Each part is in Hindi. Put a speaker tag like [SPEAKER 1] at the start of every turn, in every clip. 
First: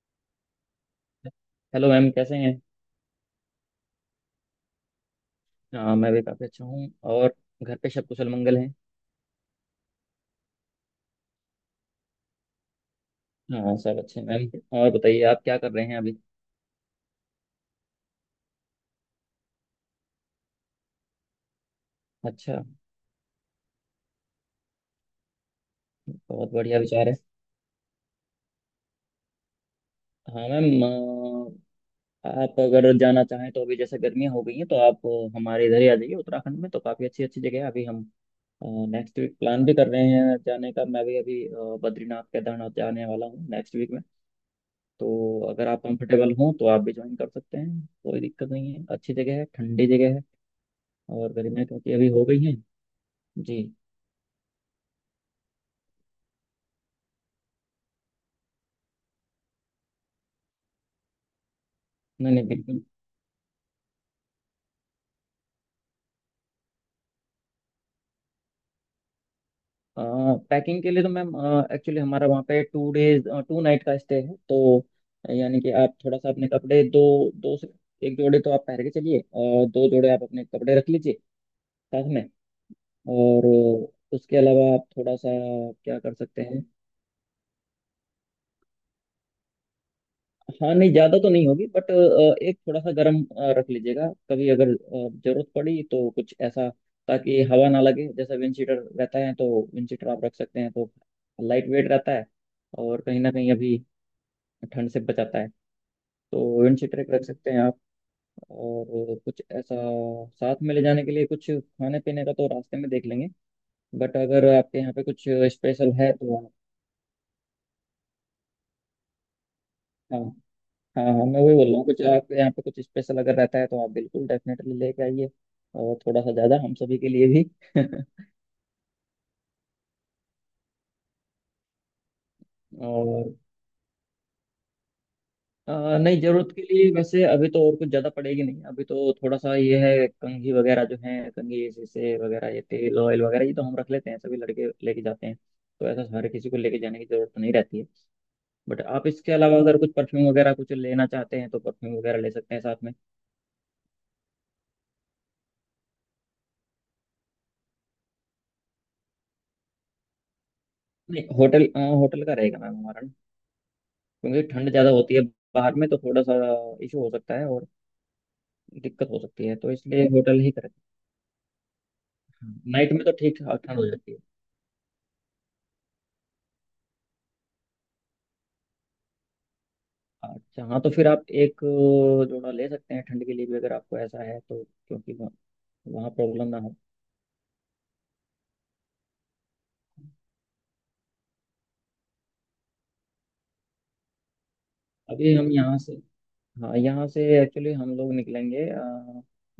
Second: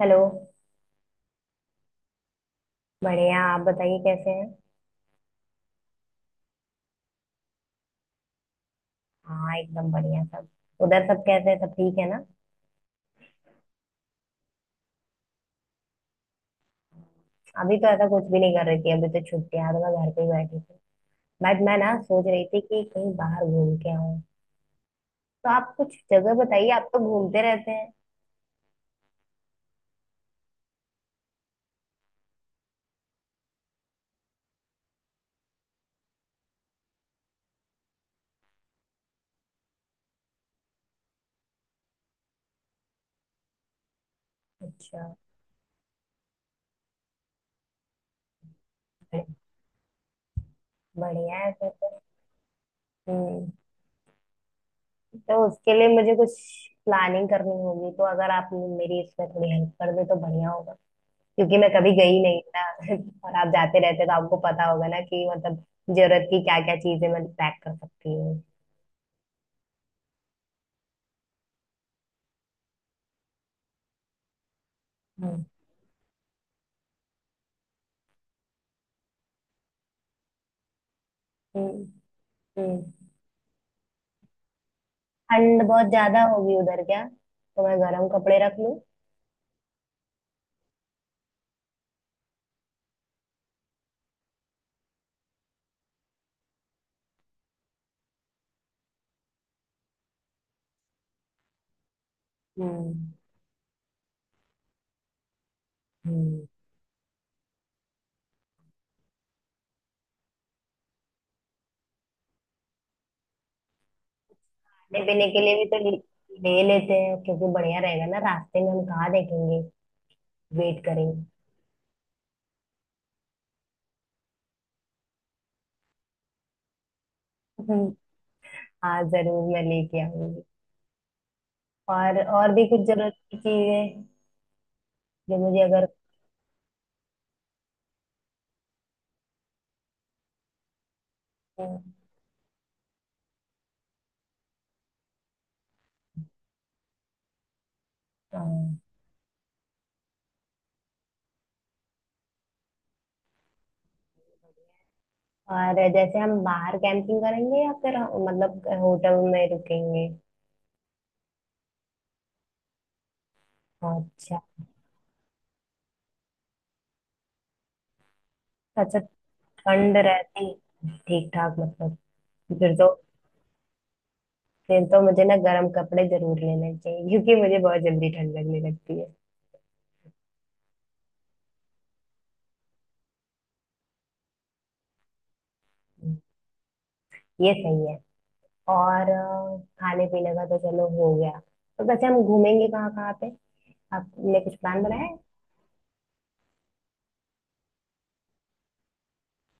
[SPEAKER 1] हेलो।
[SPEAKER 2] हेलो मैम, कैसे हैं।
[SPEAKER 1] बढ़िया। आप बताइए कैसे हैं।
[SPEAKER 2] हाँ, मैं भी काफ़ी अच्छा हूँ और घर पे सब कुशल मंगल हैं।
[SPEAKER 1] हाँ, एकदम बढ़िया सब। उधर सब कैसे हैं? सब ठीक है ना।
[SPEAKER 2] हाँ, सब अच्छे हैं मैम। और बताइए आप क्या कर रहे हैं अभी।
[SPEAKER 1] अभी तो ऐसा कुछ भी नहीं कर रही थी। अभी तो छुट्टियां हैं, तो मैं घर पे ही बैठी थी। बट मैं ना सोच रही थी
[SPEAKER 2] अच्छा।
[SPEAKER 1] कि कहीं बाहर घूम के आऊँ। तो आप कुछ जगह
[SPEAKER 2] बहुत
[SPEAKER 1] बताइए,
[SPEAKER 2] बढ़िया
[SPEAKER 1] आप तो
[SPEAKER 2] विचार है।
[SPEAKER 1] घूमते रहते हैं।
[SPEAKER 2] हाँ मैम। आप अगर जाना चाहें तो, अभी जैसे गर्मियाँ हो गई हैं, तो आप हमारे इधर ही आ जाइए। उत्तराखंड में तो काफ़ी अच्छी अच्छी जगह है। अभी हम नेक्स्ट वीक प्लान भी कर रहे हैं जाने का। मैं भी अभी बद्रीनाथ केदारनाथ जाने वाला हूँ नेक्स्ट वीक में।
[SPEAKER 1] अच्छा।
[SPEAKER 2] तो अगर आप कंफर्टेबल हों तो आप भी ज्वाइन कर सकते हैं। कोई दिक्कत नहीं है। अच्छी
[SPEAKER 1] बड़े-
[SPEAKER 2] जगह है, ठंडी जगह है। और
[SPEAKER 1] बढ़िया है
[SPEAKER 2] गर्मियाँ
[SPEAKER 1] फिर
[SPEAKER 2] क्योंकि
[SPEAKER 1] तो।
[SPEAKER 2] अभी हो गई हैं।
[SPEAKER 1] हम्म।
[SPEAKER 2] जी।
[SPEAKER 1] तो उसके लिए मुझे कुछ प्लानिंग करनी होगी, तो अगर आप मेरी इसमें थोड़ी हेल्प कर दे तो बढ़िया होगा। क्योंकि मैं कभी गई
[SPEAKER 2] नहीं
[SPEAKER 1] नहीं
[SPEAKER 2] नहीं,
[SPEAKER 1] ना।
[SPEAKER 2] बिल्कुल।
[SPEAKER 1] और आप जाते रहते तो आपको पता होगा ना कि मतलब जरूरत की क्या क्या चीजें मैं पैक कर सकती हूँ।
[SPEAKER 2] पैकिंग के लिए तो मैम, एक्चुअली हमारा वहाँ पे टू डेज टू नाइट का स्टे है, तो
[SPEAKER 1] हम्म।
[SPEAKER 2] यानी कि आप थोड़ा सा अपने कपड़े दो, दो से एक जोड़े तो आप पहन के चलिए और दो जोड़े आप अपने कपड़े रख लीजिए
[SPEAKER 1] हम्म,
[SPEAKER 2] साथ में।
[SPEAKER 1] हम्म।
[SPEAKER 2] और उसके अलावा आप थोड़ा सा
[SPEAKER 1] ठंड बहुत
[SPEAKER 2] क्या कर
[SPEAKER 1] ज्यादा
[SPEAKER 2] सकते
[SPEAKER 1] होगी
[SPEAKER 2] हैं।
[SPEAKER 1] उधर क्या? तो मैं गर्म कपड़े रख लूँ।
[SPEAKER 2] हाँ, नहीं ज्यादा तो नहीं होगी, बट एक थोड़ा सा गर्म रख लीजिएगा, कभी अगर जरूरत पड़ी तो, कुछ ऐसा ताकि हवा ना लगे। जैसा विंड शीटर रहता है, तो विंड शीटर आप रख सकते हैं, तो लाइट वेट रहता है और
[SPEAKER 1] हम्म।
[SPEAKER 2] कहीं ना कहीं अभी ठंड से बचाता है।
[SPEAKER 1] हम्म।
[SPEAKER 2] तो विंड शीटर एक रख सकते हैं आप। और कुछ ऐसा साथ में ले जाने के लिए, कुछ खाने पीने का तो रास्ते में देख लेंगे, बट अगर आपके यहाँ
[SPEAKER 1] खाने
[SPEAKER 2] पे कुछ
[SPEAKER 1] पीने के लिए भी तो ले
[SPEAKER 2] स्पेशल है तो।
[SPEAKER 1] ले लेते हैं, क्योंकि बढ़िया रहेगा ना। रास्ते में हम कहाँ देखेंगे,
[SPEAKER 2] हाँ
[SPEAKER 1] वेट
[SPEAKER 2] हाँ
[SPEAKER 1] करेंगे।
[SPEAKER 2] हाँ, मैं वही बोल रहा हूँ, कुछ आपके यहाँ पे कुछ स्पेशल अगर रहता है तो आप बिल्कुल डेफिनेटली लेके आइए, और थोड़ा सा ज़्यादा हम सभी के लिए भी।
[SPEAKER 1] हम्म, हाँ जरूर मैं लेके आऊंगी। और भी कुछ जरूरत
[SPEAKER 2] और
[SPEAKER 1] की चीजें जो मुझे अगर।
[SPEAKER 2] नहीं, ज़रूरत के लिए वैसे अभी तो और कुछ ज़्यादा पड़ेगी नहीं। अभी तो थोड़ा सा ये है कंघी वगैरह, जो है कंघी शीशे वगैरह, ये तेल ऑयल वगैरह, ये तो हम रख लेते हैं, सभी लड़के लेके जाते हैं। तो ऐसा हर किसी को लेके जाने की ज़रूरत तो नहीं रहती है।
[SPEAKER 1] हाँ।
[SPEAKER 2] बट आप इसके अलावा अगर कुछ परफ्यूम वगैरह कुछ लेना चाहते हैं तो परफ्यूम वगैरह ले सकते हैं साथ में।
[SPEAKER 1] और जैसे हम बाहर कैंपिंग करेंगे, या फिर मतलब होटल में रुकेंगे?
[SPEAKER 2] नहीं, होटल का रहेगा मैम हमारा,
[SPEAKER 1] अच्छा।
[SPEAKER 2] क्योंकि ठंड ज़्यादा होती है। बाहर में तो थोड़ा सा इशू हो सकता है और
[SPEAKER 1] अच्छा।
[SPEAKER 2] दिक्कत हो सकती है, तो
[SPEAKER 1] ठंड
[SPEAKER 2] इसलिए होटल ही
[SPEAKER 1] रहती
[SPEAKER 2] करें।
[SPEAKER 1] ठीक ठाक मतलब, फिर तो।
[SPEAKER 2] नाइट में तो ठीक ठाक ठंड हो जाती है।
[SPEAKER 1] फिर तो मुझे ना गर्म कपड़े जरूर लेने चाहिए, क्योंकि मुझे बहुत जल्दी ठंड लगने लगती है।
[SPEAKER 2] अच्छा हाँ, तो फिर आप एक जोड़ा ले सकते हैं ठंड के लिए भी, अगर आपको ऐसा है तो, क्योंकि वहाँ
[SPEAKER 1] हम्म,
[SPEAKER 2] प्रॉब्लम ना हो।
[SPEAKER 1] ये सही है। और खाने पीने का तो चलो हो गया। तो वैसे हम घूमेंगे कहाँ कहाँ पे? आपने कुछ प्लान बनाया है?
[SPEAKER 2] अभी हम यहाँ से, हाँ, यहाँ से एक्चुअली हम लोग निकलेंगे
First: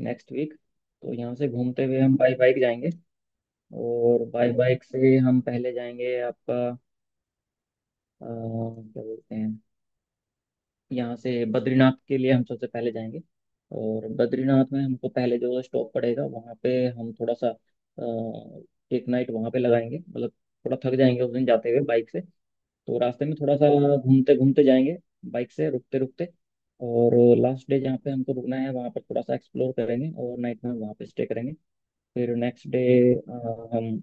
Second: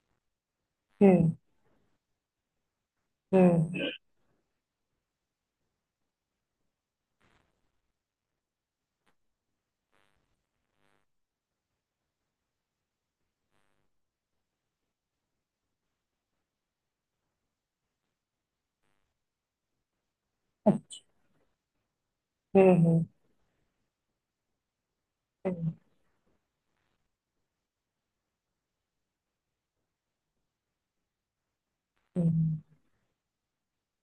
[SPEAKER 2] नेक्स्ट वीक। तो
[SPEAKER 1] हम्म।
[SPEAKER 2] यहाँ से घूमते हुए हम बाई बाइक जाएंगे।
[SPEAKER 1] हम्म।
[SPEAKER 2] और बाई बाइक से हम पहले जाएंगे आपका, क्या बोलते हैं, यहाँ से बद्रीनाथ के लिए हम सबसे पहले जाएंगे। और बद्रीनाथ में हमको पहले जो स्टॉप पड़ेगा, वहाँ पे हम थोड़ा सा एक नाइट वहाँ पे लगाएंगे, मतलब थोड़ा थक जाएंगे उस दिन जाते हुए बाइक से।
[SPEAKER 1] हम्म।
[SPEAKER 2] तो
[SPEAKER 1] हम्म।
[SPEAKER 2] रास्ते में थोड़ा सा घूमते घूमते जाएंगे, बाइक से
[SPEAKER 1] हम्म।
[SPEAKER 2] रुकते रुकते। और लास्ट डे जहाँ पे हमको रुकना है, वहाँ पर थोड़ा सा एक्सप्लोर करेंगे और नाइट में वहाँ पे स्टे करेंगे। फिर
[SPEAKER 1] हम्म,
[SPEAKER 2] नेक्स्ट डे हम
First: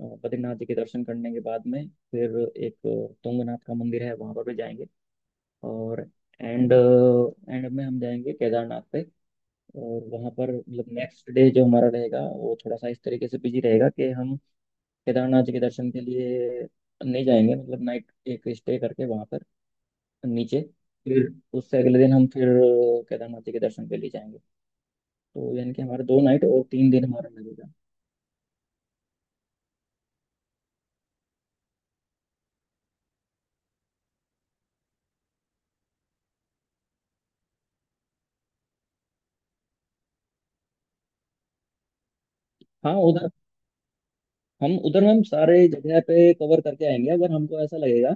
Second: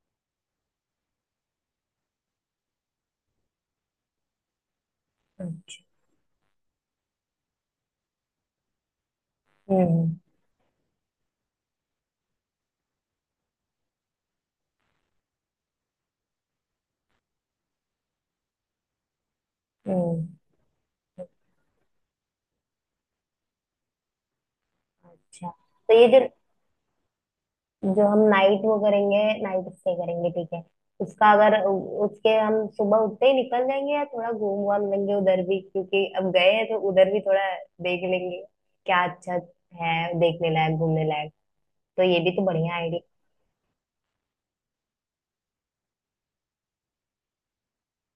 [SPEAKER 2] बद्रीनाथ जी के दर्शन करने के बाद में, फिर एक तुंगनाथ का मंदिर है, वहाँ पर भी जाएंगे।
[SPEAKER 1] अच्छा।
[SPEAKER 2] और एंड एंड में हम जाएंगे केदारनाथ पे। और
[SPEAKER 1] हम्म।
[SPEAKER 2] वहाँ पर मतलब नेक्स्ट डे जो हमारा रहेगा, वो थोड़ा सा इस तरीके से बिजी रहेगा कि हम केदारनाथ जी के दर्शन के लिए नहीं जाएंगे, मतलब नाइट एक स्टे करके वहाँ पर
[SPEAKER 1] हम्म।
[SPEAKER 2] नीचे। फिर उससे अगले दिन हम फिर केदारनाथ जी के दर्शन के लिए जाएंगे।
[SPEAKER 1] अच्छा,
[SPEAKER 2] तो यानी कि
[SPEAKER 1] तो
[SPEAKER 2] हमारा
[SPEAKER 1] ये
[SPEAKER 2] दो
[SPEAKER 1] जो।
[SPEAKER 2] नाइट और तीन दिन हमारा लगेगा।
[SPEAKER 1] जो हम नाइट वो करेंगे, नाइट स्टे करेंगे, ठीक है। उसका अगर उसके हम सुबह उठते ही निकल जाएंगे, या थोड़ा घूम वाम लेंगे उधर भी, क्योंकि अब गए हैं तो उधर भी थोड़ा देख लेंगे। क्या अच्छा है देखने लायक घूमने लायक, तो ये भी तो बढ़िया
[SPEAKER 2] हाँ
[SPEAKER 1] आइडिया।
[SPEAKER 2] उधर, हम सारे जगह पे कवर करके आएंगे, अगर हमको ऐसा लगेगा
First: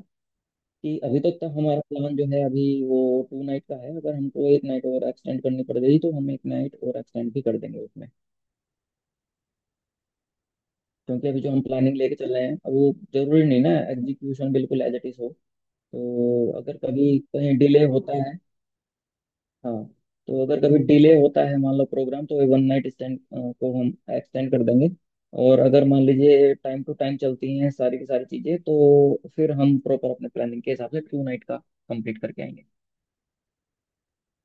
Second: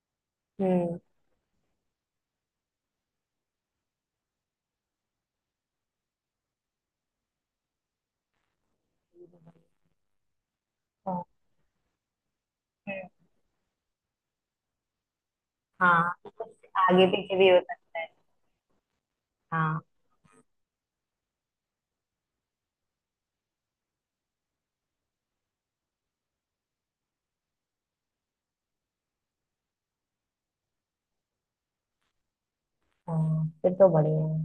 [SPEAKER 2] कि
[SPEAKER 1] हम्म।
[SPEAKER 2] अभी तक तो हमारा प्लान जो है अभी वो टू नाइट का है, अगर हमको एक नाइट और एक्सटेंड करनी पड़ गई तो हम एक नाइट और एक्सटेंड भी कर देंगे उसमें,
[SPEAKER 1] हाँ।
[SPEAKER 2] क्योंकि अभी जो हम प्लानिंग लेके चल रहे हैं, अब वो जरूरी नहीं ना एग्जीक्यूशन बिल्कुल एज इट इज हो।
[SPEAKER 1] हाँ,
[SPEAKER 2] तो
[SPEAKER 1] कुछ
[SPEAKER 2] अगर
[SPEAKER 1] आगे
[SPEAKER 2] कभी
[SPEAKER 1] पीछे भी
[SPEAKER 2] कहीं
[SPEAKER 1] हो
[SPEAKER 2] डिले
[SPEAKER 1] सकता है।
[SPEAKER 2] होता है, हाँ,
[SPEAKER 1] हाँ।
[SPEAKER 2] तो अगर कभी डिले होता है, मान लो प्रोग्राम, तो वन नाइट स्टैंड को हम एक्सटेंड कर देंगे। और अगर मान लीजिए टाइम टू टाइम चलती हैं सारी की सारी चीज़ें, तो फिर हम प्रॉपर अपने प्लानिंग के हिसाब से टू नाइट का कंप्लीट करके आएंगे।
[SPEAKER 1] हाँ, फिर तो बढ़िया है।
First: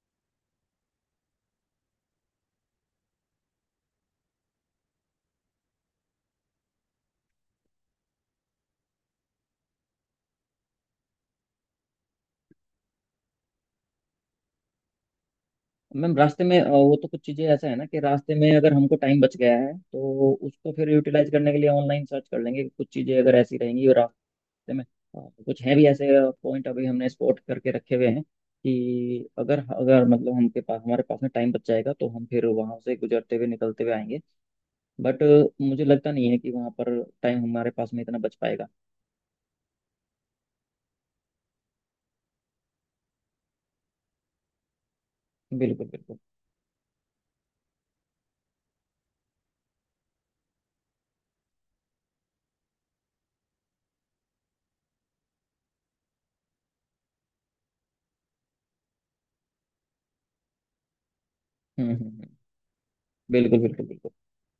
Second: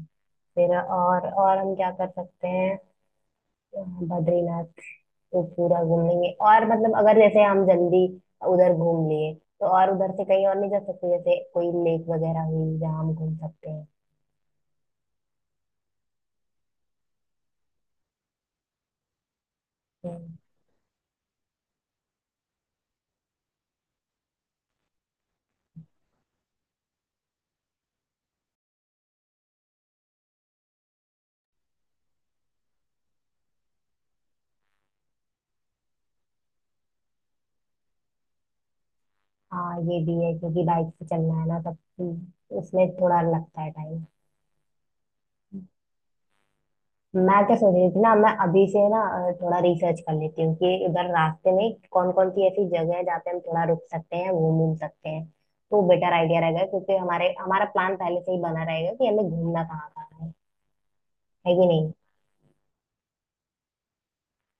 [SPEAKER 1] फिर और हम क्या कर सकते हैं? बद्रीनाथ तो पूरा घूम लेंगे, और मतलब अगर जैसे हम जल्दी उधर घूम लिए, तो और उधर से कहीं और नहीं जा सकते? जैसे कोई लेक वगैरह हुई जहाँ हम घूम सकते हैं?
[SPEAKER 2] मैम रास्ते में वो तो कुछ चीज़ें ऐसा है ना, कि रास्ते में अगर हमको टाइम बच गया है तो
[SPEAKER 1] हम्म,
[SPEAKER 2] उसको फिर यूटिलाइज करने के लिए ऑनलाइन सर्च कर लेंगे कुछ चीज़ें अगर ऐसी रहेंगी। और रास्ते में कुछ हैं भी ऐसे पॉइंट अभी हमने स्पॉट करके रखे हुए हैं, कि अगर अगर मतलब हमके पास हमारे पास में टाइम बच जाएगा तो हम फिर वहाँ से गुजरते हुए निकलते हुए आएंगे। बट मुझे लगता नहीं है कि वहाँ पर टाइम हमारे पास में इतना बच पाएगा।
[SPEAKER 1] हाँ ये भी है, क्योंकि बाइक से चलना है ना। तब उसमें थोड़ा लगता है टाइम।
[SPEAKER 2] बिल्कुल बिल्कुल।
[SPEAKER 1] मैं क्या सोच रही थी ना, मैं अभी से ना थोड़ा रिसर्च कर लेती हूँ कि उधर रास्ते में कौन कौन सी ऐसी जगह है जहाँ पे हम थोड़ा रुक सकते हैं, घूम घूम सकते हैं। तो बेटर आइडिया रहेगा, क्योंकि हमारे हमारा प्लान पहले से ही बना रहेगा कि हमें घूमना कहाँ कहाँ है कि नहीं।
[SPEAKER 2] हम्म। बिल्कुल बिल्कुल बिल्कुल।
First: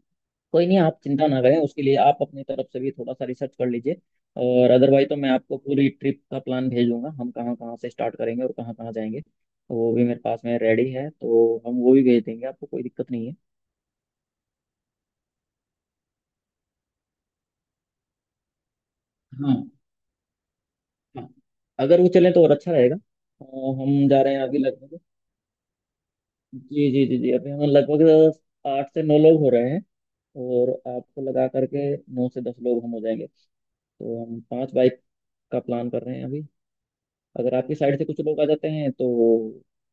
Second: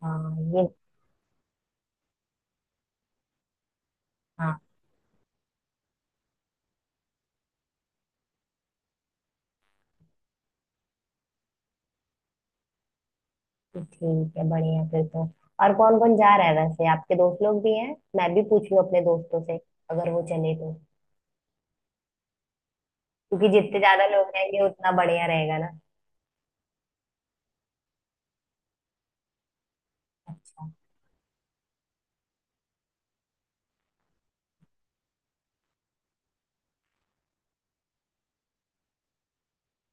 [SPEAKER 1] हाँ ये।
[SPEAKER 2] कोई नहीं, आप चिंता ना करें, उसके लिए आप अपनी तरफ से भी थोड़ा सा रिसर्च कर लीजिए।
[SPEAKER 1] हाँ,
[SPEAKER 2] और अदरवाइज तो मैं आपको पूरी ट्रिप का प्लान भेजूंगा, हम कहाँ कहाँ से स्टार्ट करेंगे और कहाँ कहाँ जाएंगे, वो भी मेरे पास में रेडी है, तो हम वो भी भेज देंगे आपको, कोई दिक्कत नहीं है।
[SPEAKER 1] तो ठीक है, बढ़िया फिर तो। और कौन कौन जा रहा है वैसे? आपके दोस्त लोग भी हैं? मैं भी पूछ लूँ अपने दोस्तों से,
[SPEAKER 2] हाँ।
[SPEAKER 1] अगर वो चले तो।
[SPEAKER 2] हाँ, अगर वो चलें तो और अच्छा रहेगा। अ,
[SPEAKER 1] क्योंकि जितने ज्यादा
[SPEAKER 2] हम जा
[SPEAKER 1] लोग
[SPEAKER 2] रहे हैं अभी
[SPEAKER 1] रहेंगे उतना
[SPEAKER 2] लगभग,
[SPEAKER 1] बढ़िया रहेगा ना।
[SPEAKER 2] जी जी जी जी, अभी हम लगभग आठ से नौ लोग हो रहे हैं।
[SPEAKER 1] अच्छा।
[SPEAKER 2] और आपको लगा करके नौ से दस लोग हम हो जाएंगे। तो हम पांच बाइक का प्लान कर रहे हैं अभी। अगर आपकी साइड से कुछ लोग आ जाते हैं तो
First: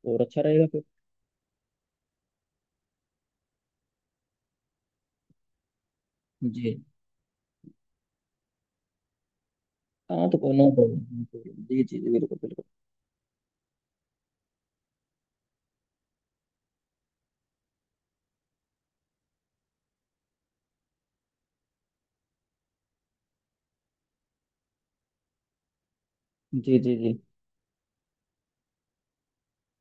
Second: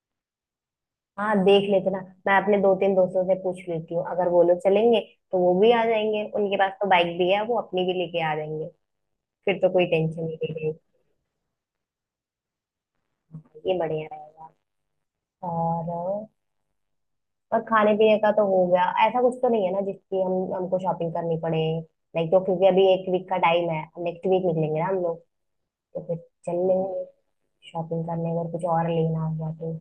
[SPEAKER 2] और अच्छा रहेगा फिर।
[SPEAKER 1] हाँ, देख लेते ना। मैं अपने दो तीन दोस्तों से पूछ लेती हूँ, अगर वो लोग चलेंगे तो वो भी आ जाएंगे। उनके पास
[SPEAKER 2] जी।
[SPEAKER 1] तो बाइक भी है, वो अपनी भी लेके आ जाएंगे। फिर तो कोई टेंशन
[SPEAKER 2] हाँ,
[SPEAKER 1] नहीं
[SPEAKER 2] तो नो
[SPEAKER 1] रहेगी।
[SPEAKER 2] प्रॉब्लम, जी जी जी, बिल्कुल बिल्कुल।
[SPEAKER 1] ये बढ़िया रहेगा। और खाने पीने का तो हो गया। ऐसा कुछ तो नहीं है ना जिसकी हम हमको शॉपिंग करनी पड़े। लाइक तो क्योंकि अभी एक वीक का टाइम है, नेक्स्ट वीक निकलेंगे ना हम लोग, तो फिर चल
[SPEAKER 2] जी जी
[SPEAKER 1] लेंगे
[SPEAKER 2] जी,
[SPEAKER 1] शॉपिंग करने अगर कुछ और लेना हुआ तो।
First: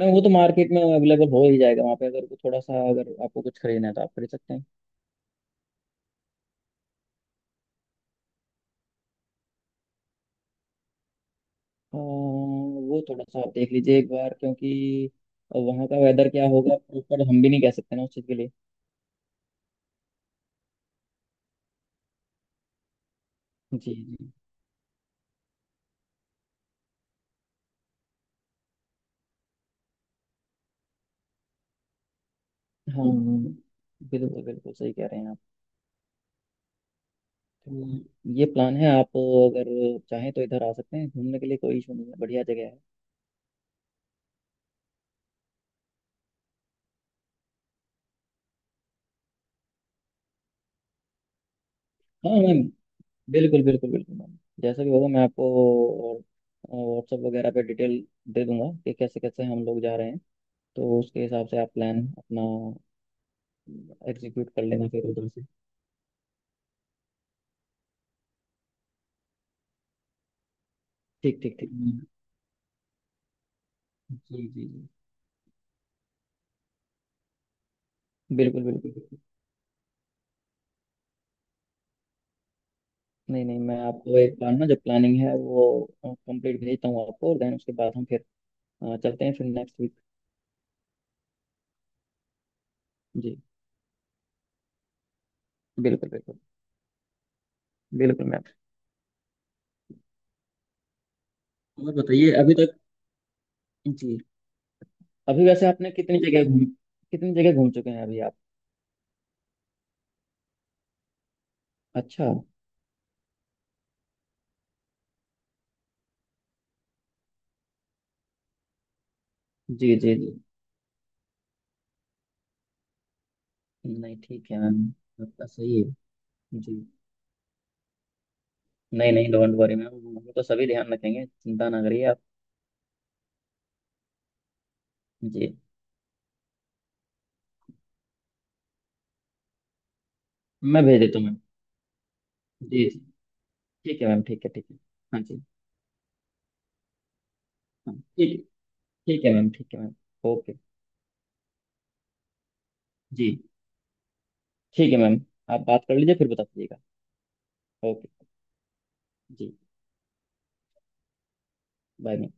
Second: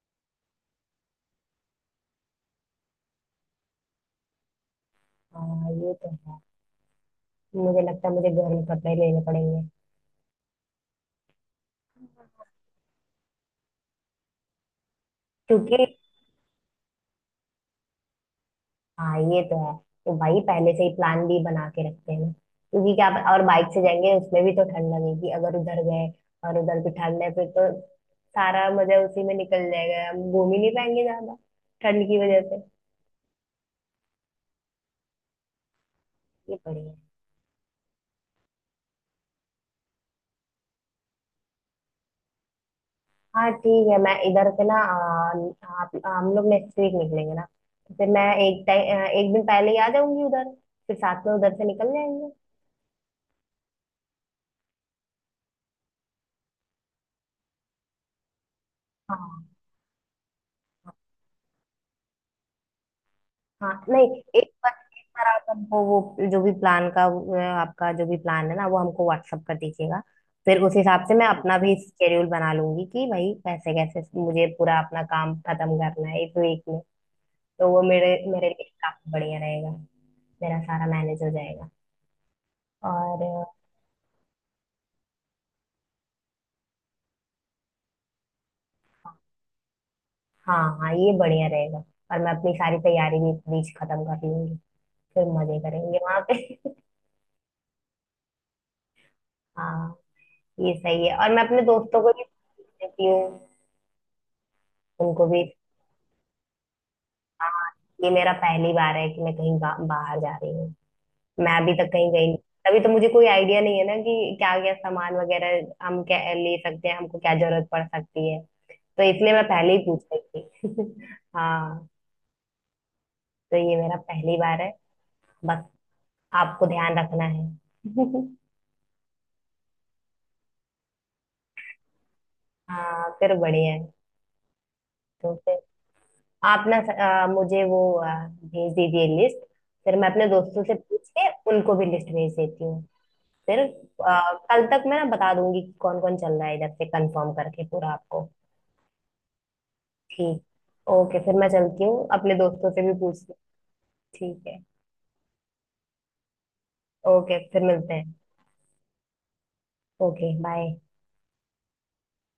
[SPEAKER 2] मैं, वो तो मार्केट में अवेलेबल हो ही जाएगा वहाँ पे, अगर वो थोड़ा सा, अगर आपको कुछ खरीदना है तो आप खरीद सकते हैं।
[SPEAKER 1] हाँ ये तो है, मुझे लगता है मुझे गर्म कपड़े लेने पड़ेंगे,
[SPEAKER 2] वो थोड़ा सा आप देख लीजिए एक बार, क्योंकि
[SPEAKER 1] क्योंकि।
[SPEAKER 2] वहाँ का वेदर क्या होगा प्रॉपर हम भी नहीं कह सकते ना, उस चीज़ के लिए।
[SPEAKER 1] हाँ ये तो है। तो भाई पहले से ही प्लान भी बना के रखते हैं, क्योंकि क्या, और बाइक से
[SPEAKER 2] जी
[SPEAKER 1] जाएंगे
[SPEAKER 2] जी।
[SPEAKER 1] उसमें भी तो ठंड लगेगी अगर उधर गए, और उधर भी ठंड है, फिर तो सारा मजा उसी में निकल जाएगा, हम घूम ही नहीं पाएंगे ज्यादा ठंड की वजह से।
[SPEAKER 2] हाँ, बिल्कुल बिल्कुल सही कह रहे हैं आप।
[SPEAKER 1] ये बढ़िया है।
[SPEAKER 2] तो ये प्लान है, आप अगर चाहें तो इधर आ सकते हैं घूमने के लिए, कोई इशू नहीं है, बढ़िया जगह है।
[SPEAKER 1] हाँ ठीक है, मैं इधर से ना आप हम लोग नेक्स्ट वीक निकलेंगे ना, तो फिर मैं एक दिन पहले ही आ जाऊंगी उधर, फिर साथ में उधर से निकल जाएंगे।
[SPEAKER 2] हाँ मैं, बिल्कुल बिल्कुल बिल्कुल मैम, जैसा भी होगा मैं आपको व्हाट्सएप वगैरह पे डिटेल दे दूंगा कि कैसे कैसे
[SPEAKER 1] हाँ।
[SPEAKER 2] हम लोग जा रहे हैं। तो उसके हिसाब से आप प्लान अपना
[SPEAKER 1] हाँ, नहीं, एक
[SPEAKER 2] एग्जीक्यूट कर
[SPEAKER 1] बार,
[SPEAKER 2] लेना
[SPEAKER 1] एक
[SPEAKER 2] फिर
[SPEAKER 1] बार
[SPEAKER 2] उधर
[SPEAKER 1] आप
[SPEAKER 2] से।
[SPEAKER 1] हमको वो जो भी प्लान का आपका जो भी प्लान है ना, वो हमको व्हाट्सअप कर दीजिएगा। फिर उस हिसाब से मैं
[SPEAKER 2] ठीक ठीक
[SPEAKER 1] अपना
[SPEAKER 2] ठीक
[SPEAKER 1] भी
[SPEAKER 2] मैम।
[SPEAKER 1] शेड्यूल बना लूंगी कि भाई कैसे कैसे मुझे
[SPEAKER 2] जी जी
[SPEAKER 1] पूरा
[SPEAKER 2] जी,
[SPEAKER 1] अपना काम खत्म करना है इस वीक में। तो वो मेरे मेरे
[SPEAKER 2] बिल्कुल
[SPEAKER 1] लिए
[SPEAKER 2] बिल्कुल
[SPEAKER 1] काफी
[SPEAKER 2] बिल्कुल।
[SPEAKER 1] बढ़िया रहेगा। मेरा सारा मैनेज हो जाएगा। और
[SPEAKER 2] नहीं नहीं, मैं आपको एक प्लान ना जो प्लानिंग है वो कंप्लीट भेजता हूँ आपको, और देन उसके बाद हम फिर चलते हैं फिर नेक्स्ट वीक।
[SPEAKER 1] हाँ। हाँ, ये बढ़िया रहेगा। और मैं अपनी सारी तैयारी भी
[SPEAKER 2] जी,
[SPEAKER 1] इस बीच खत्म कर लूंगी। फिर मजे करेंगे
[SPEAKER 2] बिल्कुल
[SPEAKER 1] वहां
[SPEAKER 2] बिल्कुल
[SPEAKER 1] पे।
[SPEAKER 2] बिल्कुल मैम।
[SPEAKER 1] हाँ, ये सही है। और मैं अपने
[SPEAKER 2] और
[SPEAKER 1] दोस्तों को भी
[SPEAKER 2] बताइए अभी तक,
[SPEAKER 1] देती हूँ,
[SPEAKER 2] जी,
[SPEAKER 1] उनको भी।
[SPEAKER 2] अभी वैसे आपने कितनी जगह घूम चुके हैं
[SPEAKER 1] ये
[SPEAKER 2] अभी
[SPEAKER 1] मेरा
[SPEAKER 2] आप?
[SPEAKER 1] पहली बार है कि मैं कहीं बाहर जा रही हूँ। मैं अभी तक कहीं गई
[SPEAKER 2] अच्छा।
[SPEAKER 1] नहीं। अभी तो मुझे कोई आइडिया नहीं है ना कि क्या क्या सामान वगैरह हम क्या ले सकते हैं, हमको क्या जरूरत पड़ सकती है, तो इसलिए मैं पहले ही
[SPEAKER 2] जी
[SPEAKER 1] पूछ
[SPEAKER 2] जी जी।
[SPEAKER 1] रही थी। हाँ, तो ये मेरा
[SPEAKER 2] नहीं
[SPEAKER 1] पहली
[SPEAKER 2] ठीक है
[SPEAKER 1] बार है।
[SPEAKER 2] मैम, आपका
[SPEAKER 1] बस
[SPEAKER 2] सही है।
[SPEAKER 1] आपको
[SPEAKER 2] जी।
[SPEAKER 1] ध्यान रखना है।
[SPEAKER 2] नहीं नहीं, डोंट वरी मैम, हम तो सभी ध्यान रखेंगे, चिंता ना करिए आप।
[SPEAKER 1] हाँ, फिर बढ़िया है। तो
[SPEAKER 2] जी,
[SPEAKER 1] फिर आप ना मुझे वो भेज दीजिए लिस्ट। फिर मैं अपने दोस्तों से
[SPEAKER 2] मैं भेज
[SPEAKER 1] पूछ
[SPEAKER 2] देता हूँ
[SPEAKER 1] के
[SPEAKER 2] मैम।
[SPEAKER 1] उनको भी लिस्ट भेज देती हूँ।
[SPEAKER 2] जी जी।
[SPEAKER 1] फिर
[SPEAKER 2] ठीक है मैम, ठीक है
[SPEAKER 1] कल
[SPEAKER 2] ठीक है।
[SPEAKER 1] तक मैं ना
[SPEAKER 2] हाँ
[SPEAKER 1] बता
[SPEAKER 2] जी।
[SPEAKER 1] दूंगी कौन कौन चल रहा है इधर से, कंफर्म करके पूरा
[SPEAKER 2] हाँ
[SPEAKER 1] आपको।
[SPEAKER 2] ठीक है। ठीक है मैम, ठीक है मैम। ओके।
[SPEAKER 1] ठीक। ओके, फिर मैं चलती हूँ, अपने दोस्तों से भी
[SPEAKER 2] जी।
[SPEAKER 1] पूछती हूँ। ठीक है।
[SPEAKER 2] ठीक है मैम, आप बात कर लीजिए फिर बता दीजिएगा।
[SPEAKER 1] ओके, फिर मिलते
[SPEAKER 2] ओके।
[SPEAKER 1] हैं।
[SPEAKER 2] जी।
[SPEAKER 1] Okay, bye.
[SPEAKER 2] Bye ma'am.